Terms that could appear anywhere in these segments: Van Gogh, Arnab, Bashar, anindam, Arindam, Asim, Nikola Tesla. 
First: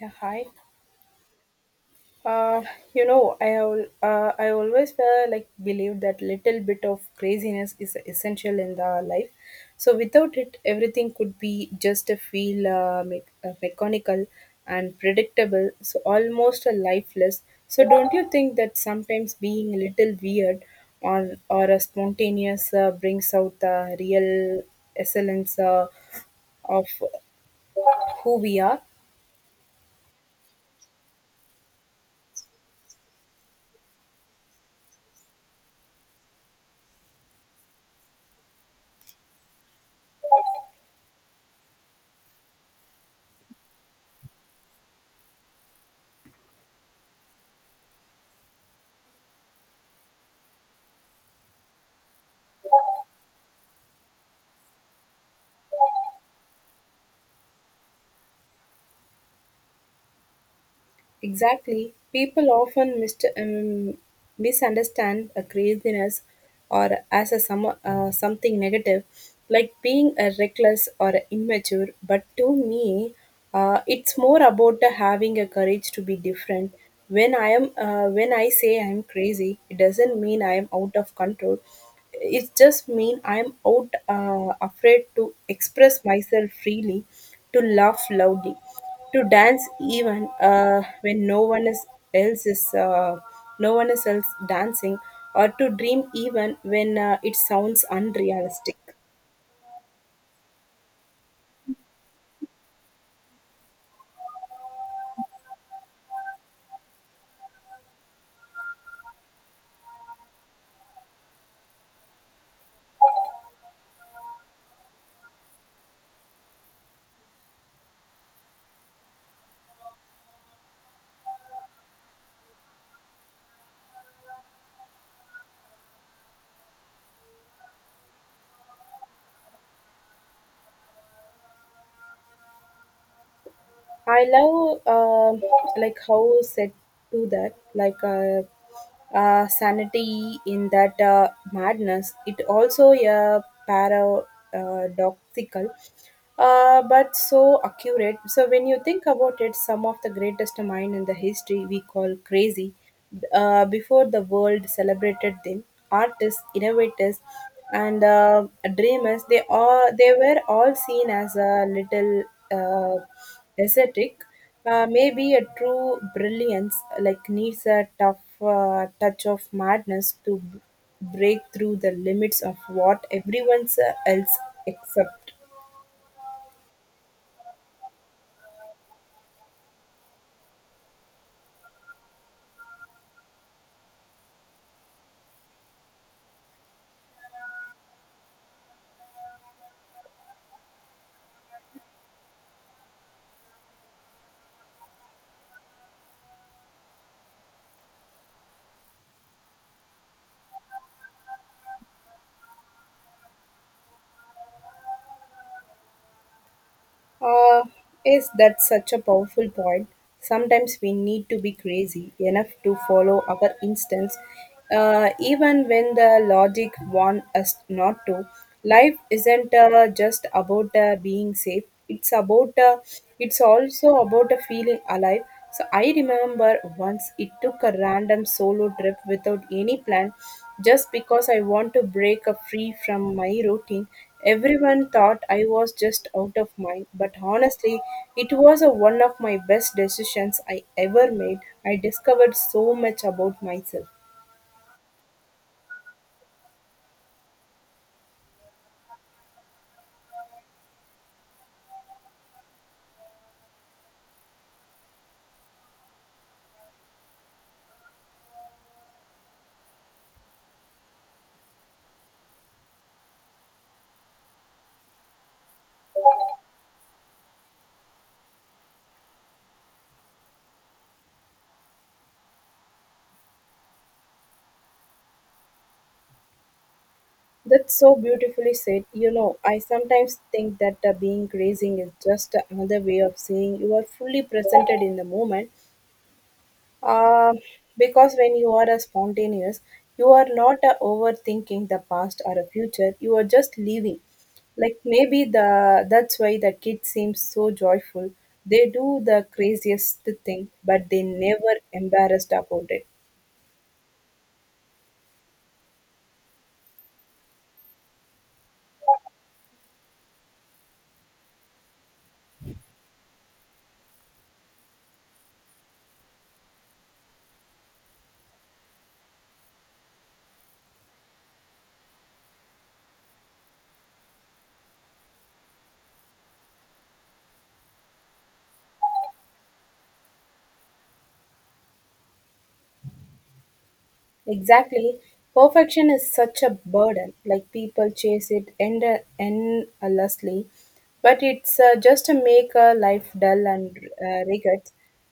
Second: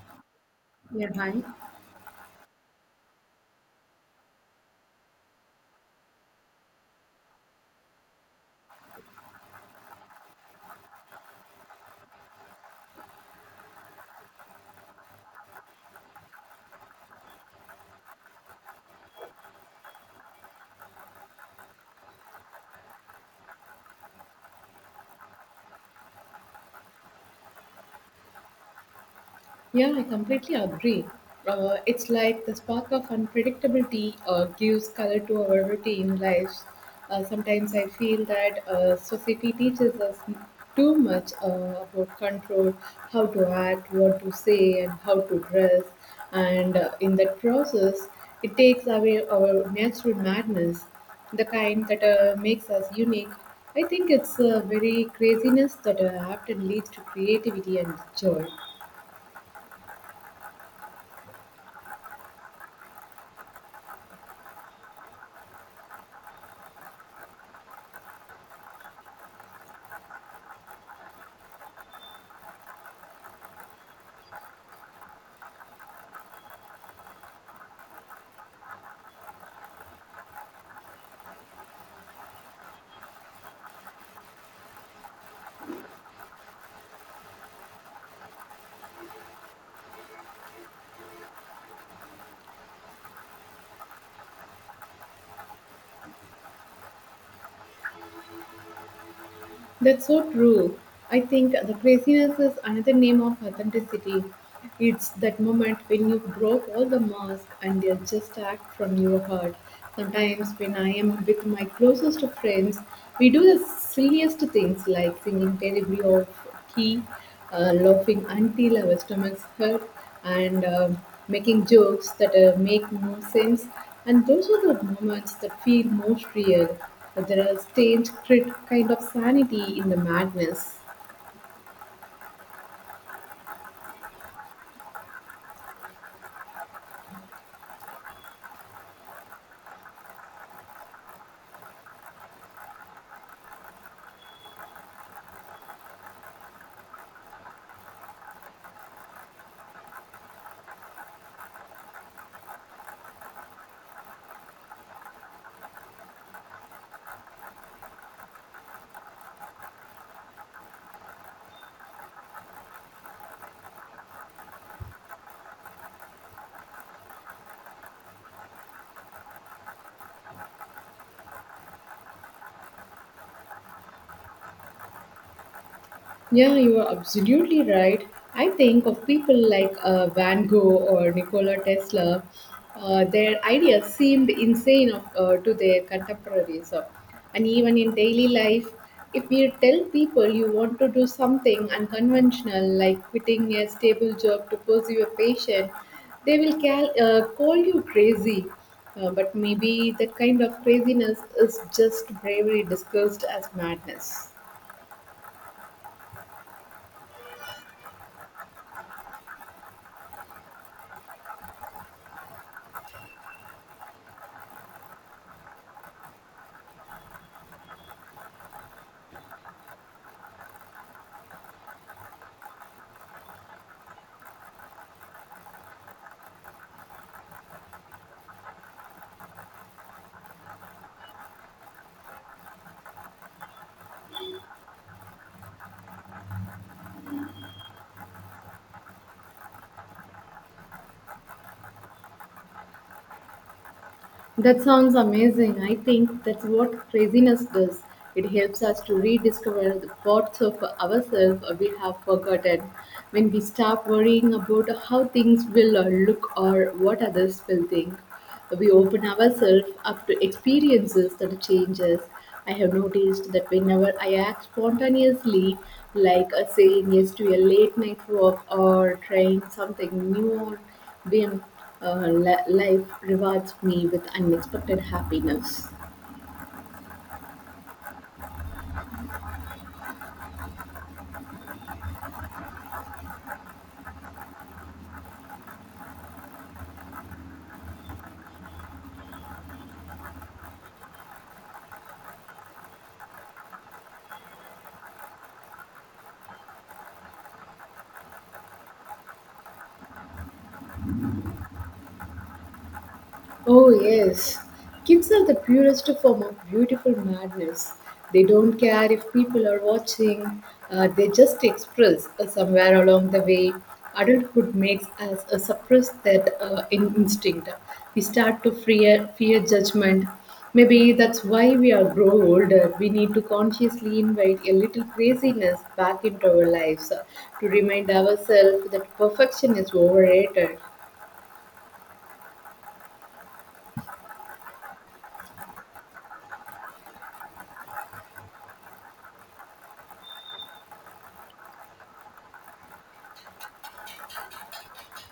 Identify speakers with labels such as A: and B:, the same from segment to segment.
A: Yeah, hi.
B: Yeah, hi.
A: Uh, you know, I always like believe that little bit of craziness is essential in the life. So without it, everything could be just a feel mechanical and predictable. So almost a lifeless. So don't you think that sometimes being a little weird or a spontaneous brings out the real essence of who we are?
B: Yeah, I completely agree. It's like the spark of unpredictability gives color to our routine lives. Sometimes I feel that society teaches us too much about control, how to act, what to say, and how to dress. And in that process, it takes away our natural madness, the kind that makes us unique. I think it's a very craziness that often leads to creativity and joy.
A: Exactly. People often misunderstand a craziness or as a some, something negative, like being a reckless or a immature. But to me, it's more about the having a courage to be different. When I say I'm crazy, it doesn't mean I am out of control, it just mean I'm out afraid to express myself freely, to laugh loudly, to dance even when no one is else is no one is else dancing, or to dream even when it sounds unrealistic.
B: That's so true. I think the craziness is another name of authenticity. It's that moment when you drop all the masks and you just act from your heart. Sometimes, when I am with my closest friends, we do the silliest things like singing terribly off tea, laughing until our stomachs hurt, and making jokes that make no sense. And those are the moments that feel most real. There is strange, kind of sanity in the madness.
A: I love like how said to that like sanity in that madness. It also a paradoxical, but so accurate. So when you think about it, some of the greatest mind in the history we call crazy, before the world celebrated them, artists, innovators, and dreamers, they were all seen as a little uh, ascetic. Maybe a true brilliance like needs a tough touch of madness to break through the limits of what everyone else accepts.
B: Yeah, you are absolutely right. I think of people like Van Gogh or Nikola Tesla, their ideas seemed insane of, to their contemporaries. And even in daily life, if you tell people you want to do something unconventional, like quitting a stable job to pursue a passion, they will call you crazy. But maybe that kind of craziness is just bravery disguised as madness.
A: Uh, is that such a powerful point? Sometimes we need to be crazy enough to follow our instincts, even when the logic wants us not to. Life isn't just about being safe; it's about it's also about feeling alive. So I remember once it took a random solo trip without any plan, just because I want to break a free from my routine. Everyone thought I was just out of mind, but honestly, it was a, one of my best decisions I ever made. I discovered so much about myself.
B: That sounds amazing. I think that's what craziness does. It helps us to rediscover the parts of ourselves we have forgotten. When we stop worrying about how things will look or what others will think, we open ourselves up to experiences that change us. I have noticed that whenever I act spontaneously, like saying yes to a late night walk or trying something new when life rewards me with unexpected happiness.
A: That's so beautifully said. You know, I sometimes think that being grazing is just another way of saying you are fully presented in the moment. Uh, because when you are a spontaneous, you are not overthinking the past or a future. You are just living. Like maybe the that's why the kids seem so joyful. They do the craziest thing, but they never embarrassed about it.
B: Oh, yes. Kids are the purest form of beautiful madness. They don't care if people are watching, they just express somewhere along the way. Adulthood makes us suppress that instinct. We start to fear judgment. Maybe that's why we are grow older. We need to consciously invite a little craziness back into our lives to remind ourselves that perfection is overrated.
A: Exactly. Perfection is such a burden. Like people chase it endlessly, but it's just to make life dull and rigid.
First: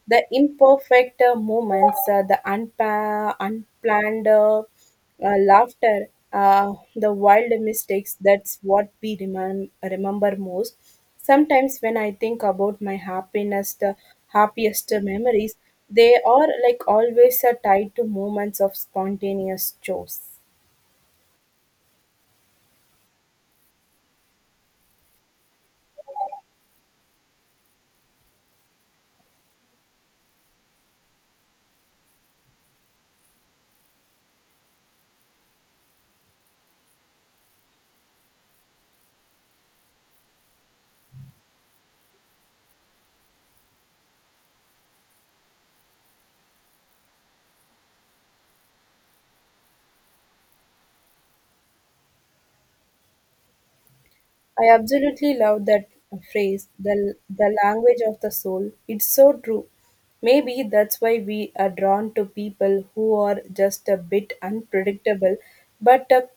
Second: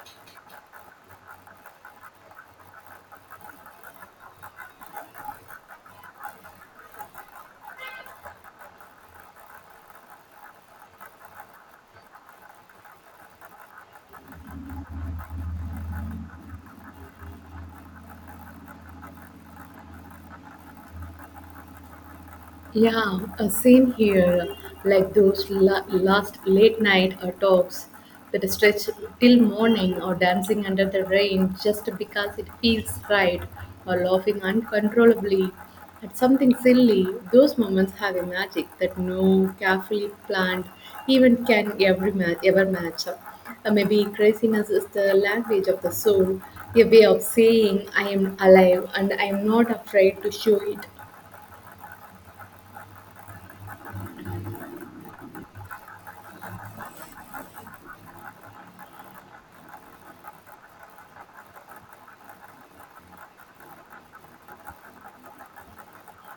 A: The imperfect moments, the unplanned laughter, the wild mistakes. That's what we remember most. Sometimes when I think about my happiness, the happiest memories, they are like always are tied to moments of spontaneous joys.
B: Yeah, same here. Like those last late night talks that stretch till morning, or dancing under the rain just because it feels right, or laughing uncontrollably at something silly. Those moments have a magic that no carefully planned even can every match. Ever match up. Maybe craziness is the language of the soul, a way of saying I am alive and I am not afraid to show it.
A: I absolutely love that phrase, the language of the soul. It's so true. Maybe that's why we are drawn to people who are just a bit unpredictable, but a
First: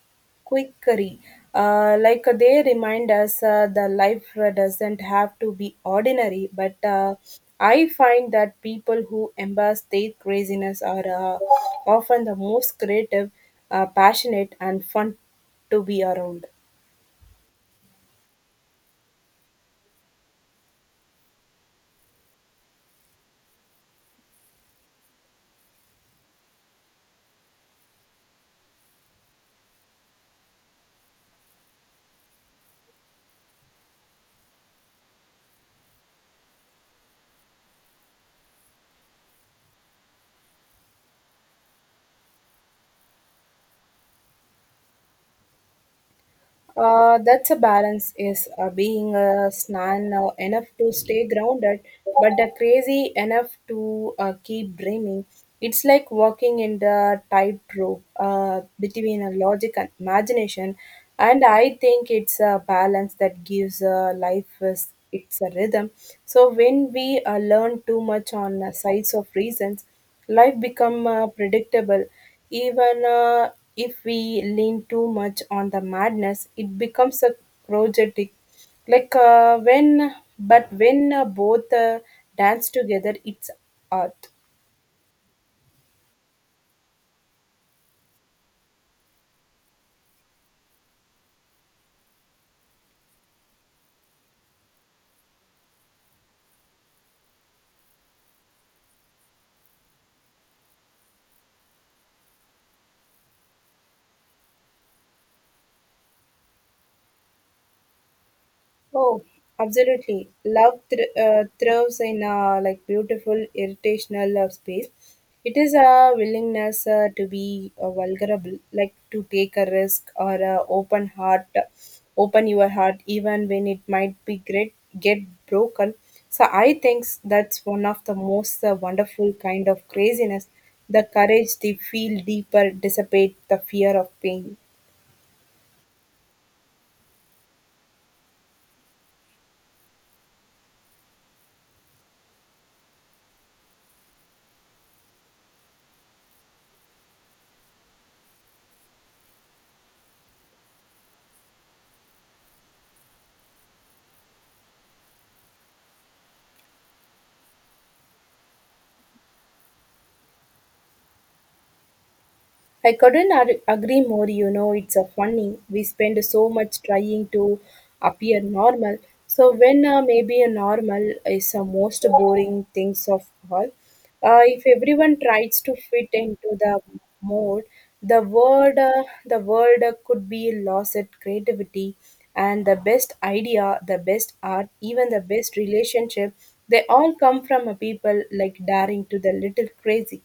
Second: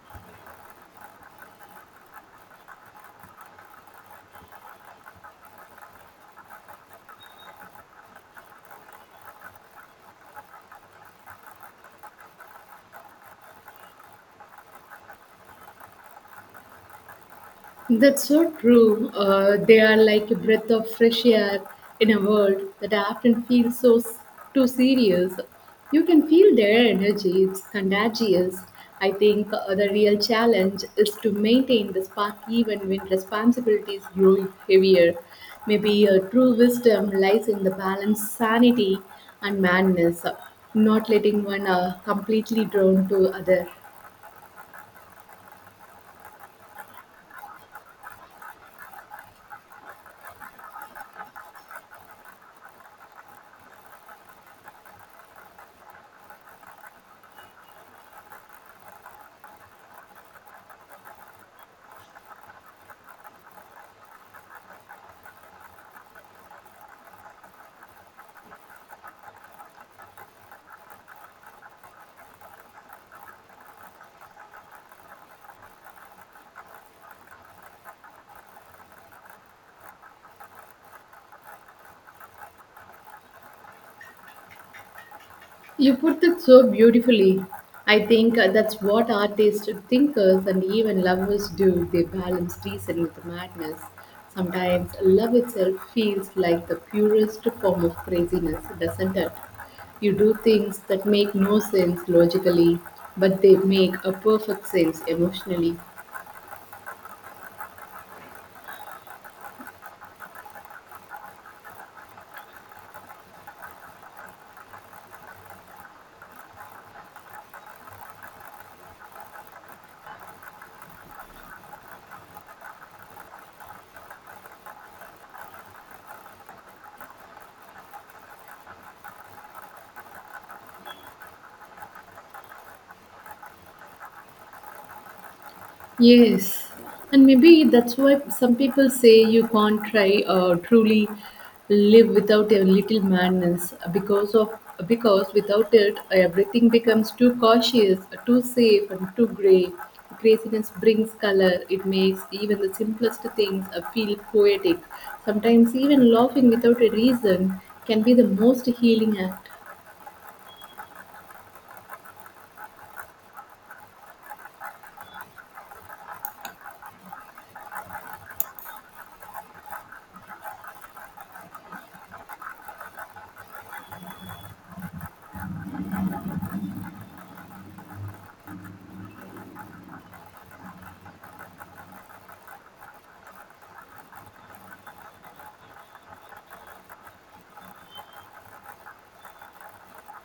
A: quickery. They remind us the life doesn't have to be ordinary, but I find that people who embrace their craziness are often the most creative, passionate, and fun to be around.
B: That's so true. They are like a breath of fresh air in a world that often feels too serious. You can feel their energy; it's contagious. I think the real challenge is to maintain the spark even when responsibilities grow heavier. Maybe a true wisdom lies in the balance, sanity, and madness, not letting one completely drown to other.
A: That's a balance is being a snan now enough to stay grounded, but the crazy enough to keep dreaming. It's like walking in the tightrope between a logic and imagination, and I think it's a balance that gives life is, it's a rhythm. So when we learn too much on sides of reasons, life become predictable, even if we lean too much on the madness, it becomes a projectic. But when both dance together, it's art.
B: You put it so beautifully. I think that's what artists, thinkers, and even lovers do. They balance reason with madness. Sometimes love itself feels like the purest form of craziness, doesn't it? You do things that make no sense logically, but they make a perfect sense emotionally.
A: Oh, absolutely. Love thrives in a like beautiful irritational space. It is a willingness to be vulnerable, like to take a risk or a open heart, open your heart even when it might be great get broken. So I think that's one of the most wonderful kind of craziness. The courage to feel deeper, dissipate the fear of pain.
B: Yes, and maybe that's why some people say you can't try truly live without a little madness because without it everything becomes too cautious, too safe, and too grey. The craziness brings color. It makes even the simplest things feel poetic. Sometimes even laughing without a reason can be the most healing act.
A: I couldn't agree more, you know, it's a funny. We spend so much trying to appear normal. So when maybe a normal is the most boring things of all, if everyone tries to fit into the mode, the world could be lost at creativity, and the best idea, the best art, even the best relationship, they all come from a people like daring to the little crazy.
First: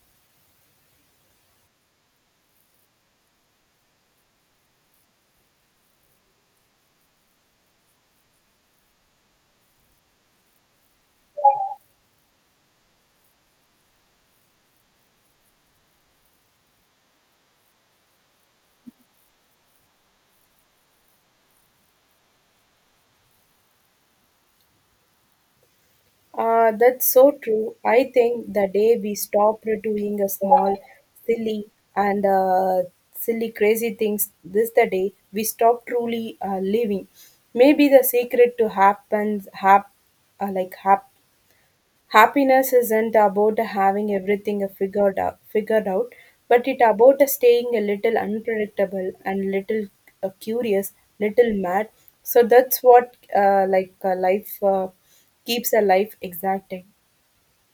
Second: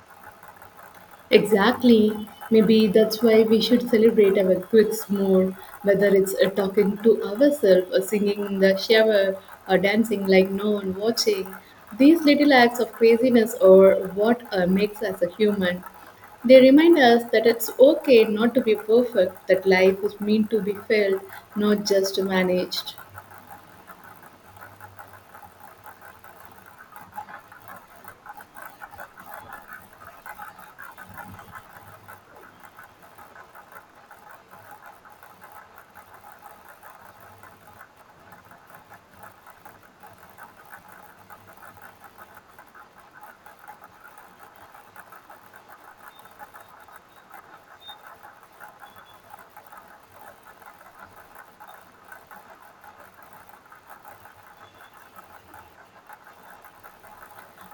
B: Exactly. Maybe that's why we should celebrate our quirks more, whether it's talking to ourselves, or singing in the shower, or dancing like no one watching. These little acts of craziness are what makes us a human. They remind us that it's okay not to be perfect, that life is meant to be felt, not just managed.
A: That's so true. I think the day we stop doing a small, silly, and silly, crazy things, this the day we stop truly living. Maybe the secret to happens hap, like hap, Happiness isn't about having everything figured out, but it about staying a little unpredictable and little curious, little mad. So that's what life keeps a life exacting.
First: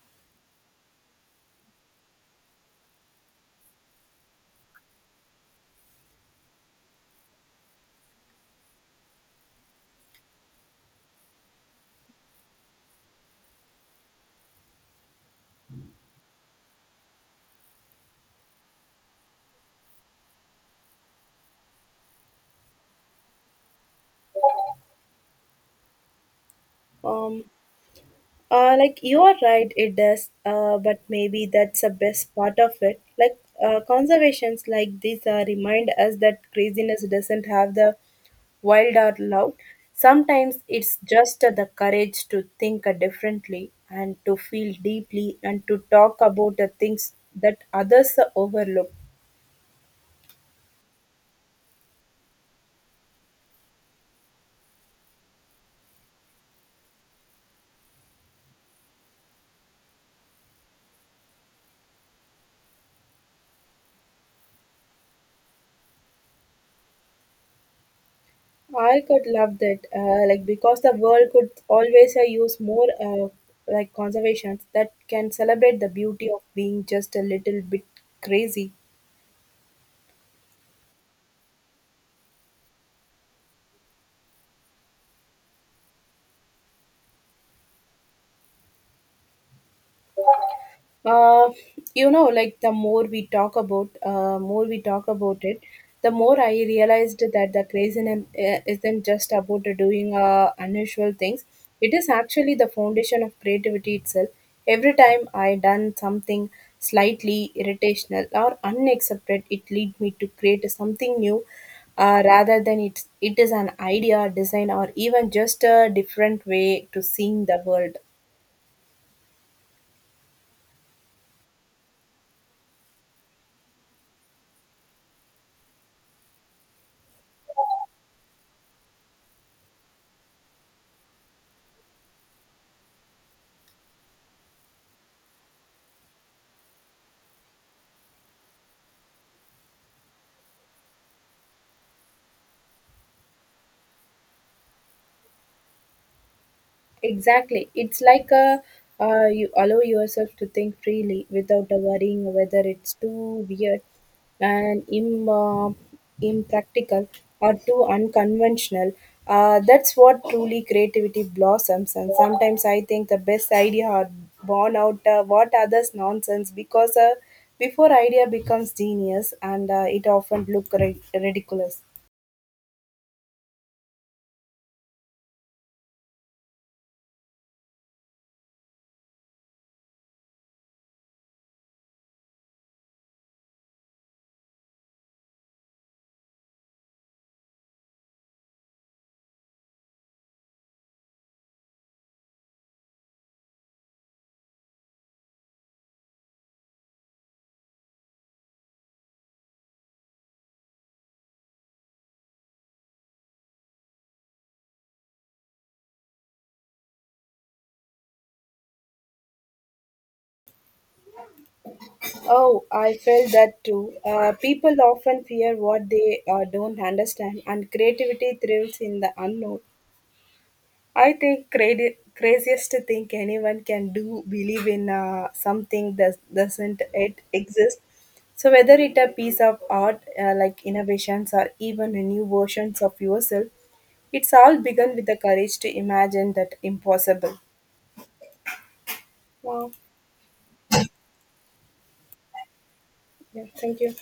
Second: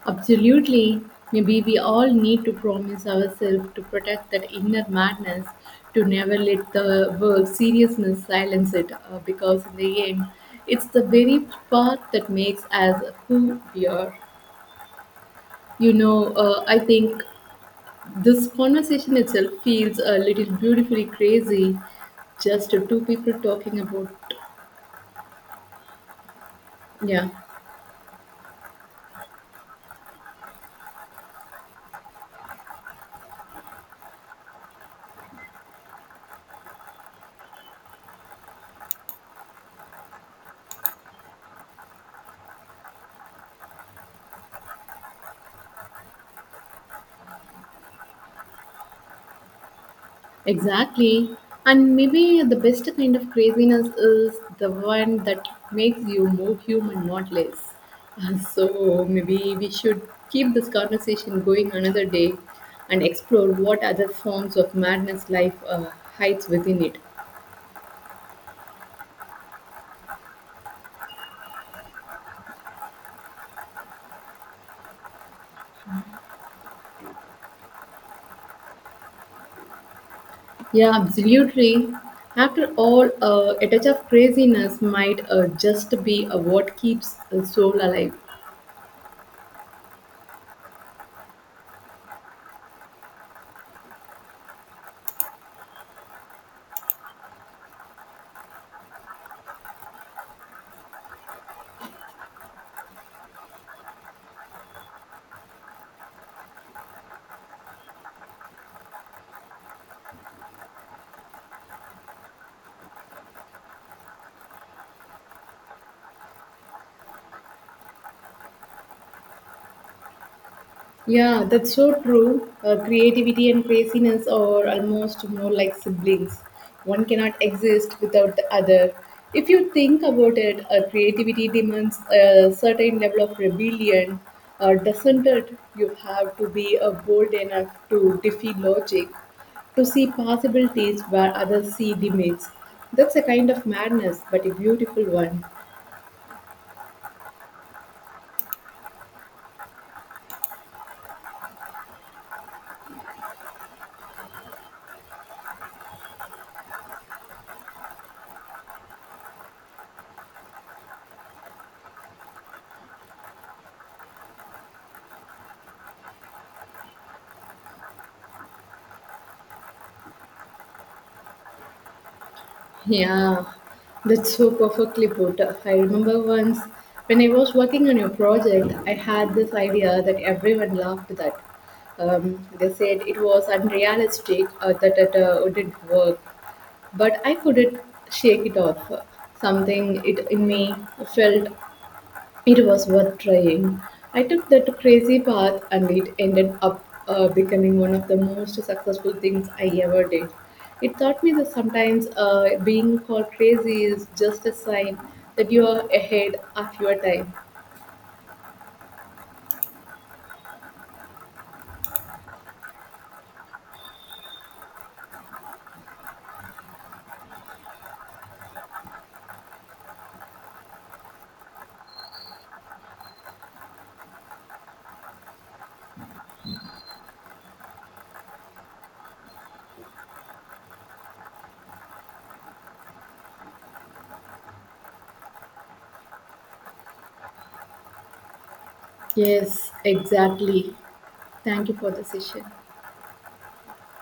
B: Absolutely. Maybe we all need to promise ourselves to protect that inner madness, to never let the world seriousness silence it, because in the end, it's the very part that makes us who we are. You know, I think this conversation itself feels a little beautifully crazy, just two people talking about, yeah.
A: Um, like you are right, it does. But maybe that's the best part of it. Like conservations like these remind us that craziness doesn't have the wild or loud. Sometimes it's just the courage to think differently and to feel deeply and to talk about the things that others overlook.
B: Exactly. And maybe the best kind of craziness is the one that makes you more human, not less. And So maybe we should keep this conversation going another day and explore what other forms of madness life hides within it.
A: I could love that, because the world could always use more conservations that can celebrate the beauty of being just a little bit crazy.
B: Yeah, absolutely. After all, a touch of craziness might just be what keeps the soul alive.
A: Uh, you know, like the more we talk about, more we talk about it, the more I realized that the craziness isn't just about doing unusual things. It is actually the foundation of creativity itself. Every time I done something slightly irritational or unaccepted, it lead me to create something new, rather than it is an idea, design, or even just a different way to seeing the world.
B: Yeah, that's so true. Creativity and craziness are almost more like siblings. One cannot exist without the other. If you think about it, creativity demands a certain level of rebellion, doesn't it? You have to be bold enough to defy logic, to see possibilities where others see limits. That's a kind of madness, but a beautiful one.
A: Exactly. It's like a you allow yourself to think freely without worrying whether it's too weird and impractical or too unconventional. That's what truly creativity blossoms. And sometimes I think the best idea are born out what others nonsense, because before idea becomes genius and it often look ridiculous.
B: Yeah, that's so perfectly put. I remember once when I was working on a project, I had this idea that everyone laughed at. They said it was unrealistic or that it wouldn't work, but I couldn't shake it off. Something it in me felt it was worth trying. I took that crazy path and it ended up becoming one of the most successful things I ever did. It taught me that sometimes being called crazy is just a sign that you are ahead of your time.
A: Oh, I felt that too. People often fear what they don't understand, and creativity thrives in the unknown. I think craziest thing anyone can do believe in something that doesn't it exist. So whether it a piece of art, innovations or even a new versions of yourself, it's all begun with the courage to imagine that impossible.
B: Yes,
A: Wow.
B: exactly. Thank you for the session.
A: Yeah. Thank you.